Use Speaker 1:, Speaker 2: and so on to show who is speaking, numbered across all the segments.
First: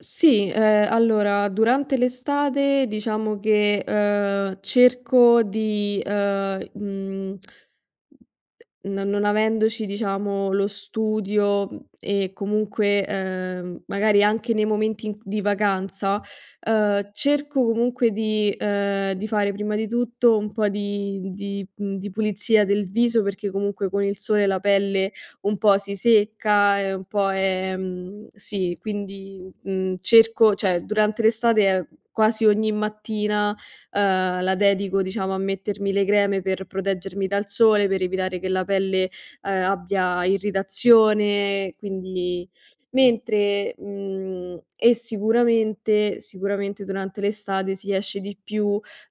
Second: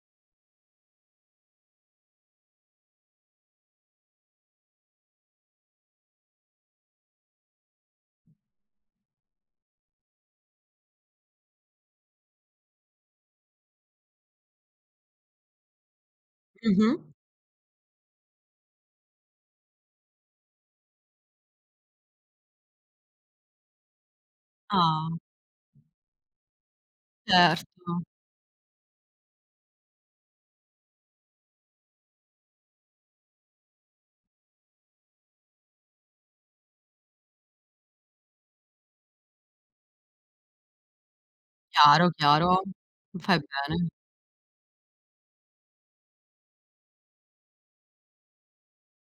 Speaker 1: Sì, ehm, allora, durante l'estate diciamo che, uhm, cerco di, uhm, mhmm no non avendoci, diciamo, lo studio, mhmm, e comunque, ehm, magari anche nei momenti in di vacanza,
Speaker 2: Mm-mh.
Speaker 1: uhm, cerco comunque di ehm, di fare prima di tutto un po' di mhmm, di mhmm, di pulizia del viso, perché comunque con il sole la
Speaker 2: Ah!
Speaker 1: pelle un po' si secca e un po'
Speaker 2: Certo.
Speaker 1: ehm, sì, quindi, mhmm, cerco cioè durante l'estate quasi ogni mattina, uhm, la dedico, diciamo, a mettermi le creme per proteggermi dal sole, per evitare che la pelle, ehm, abbia irritazione,
Speaker 2: Chiaro,
Speaker 1: quindi
Speaker 2: chiaro. Fai
Speaker 1: mentre
Speaker 2: bene.
Speaker 1: mhmm, e sicuramente sicuramente durante l'estate si esce di più,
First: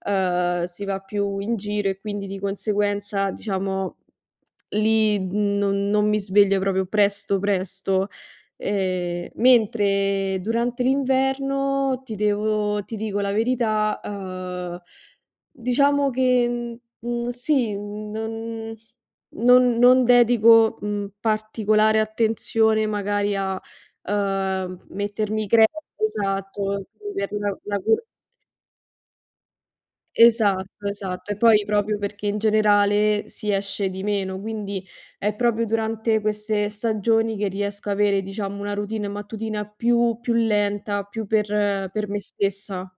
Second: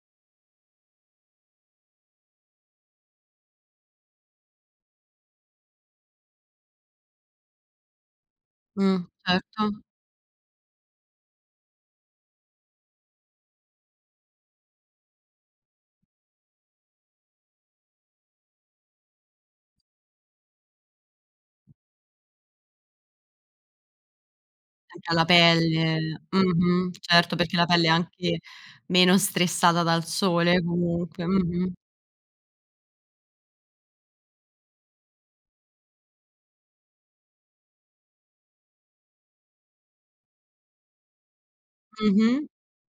Speaker 1: uhm, si va più in giro e quindi di conseguenza, diciamo, lì non non mi sveglio proprio presto, presto.
Speaker 2: Mh,
Speaker 1: Ehm,
Speaker 2: certo.
Speaker 1: mentre durante l'inverno, ti devo ti dico la verità, uhm, diciamo che, mhmm, sì, mhmm, non non non dedico, mhmm, particolare attenzione magari a, uhm,
Speaker 2: Anche alla
Speaker 1: mettermi creme,
Speaker 2: pelle,
Speaker 1: esatto,
Speaker 2: mh-mh.
Speaker 1: per
Speaker 2: Certo, perché
Speaker 1: la
Speaker 2: la
Speaker 1: la
Speaker 2: pelle è
Speaker 1: cu
Speaker 2: anche meno stressata dal sole,
Speaker 1: Esatto,
Speaker 2: comunque,
Speaker 1: esatto. E poi
Speaker 2: mh-mh.
Speaker 1: proprio perché, in generale, si esce di meno, quindi è proprio durante queste stagioni che riesco a avere, diciamo, una routine mattutina più più lenta, più per per me
Speaker 2: Mh-mh.
Speaker 1: stessa.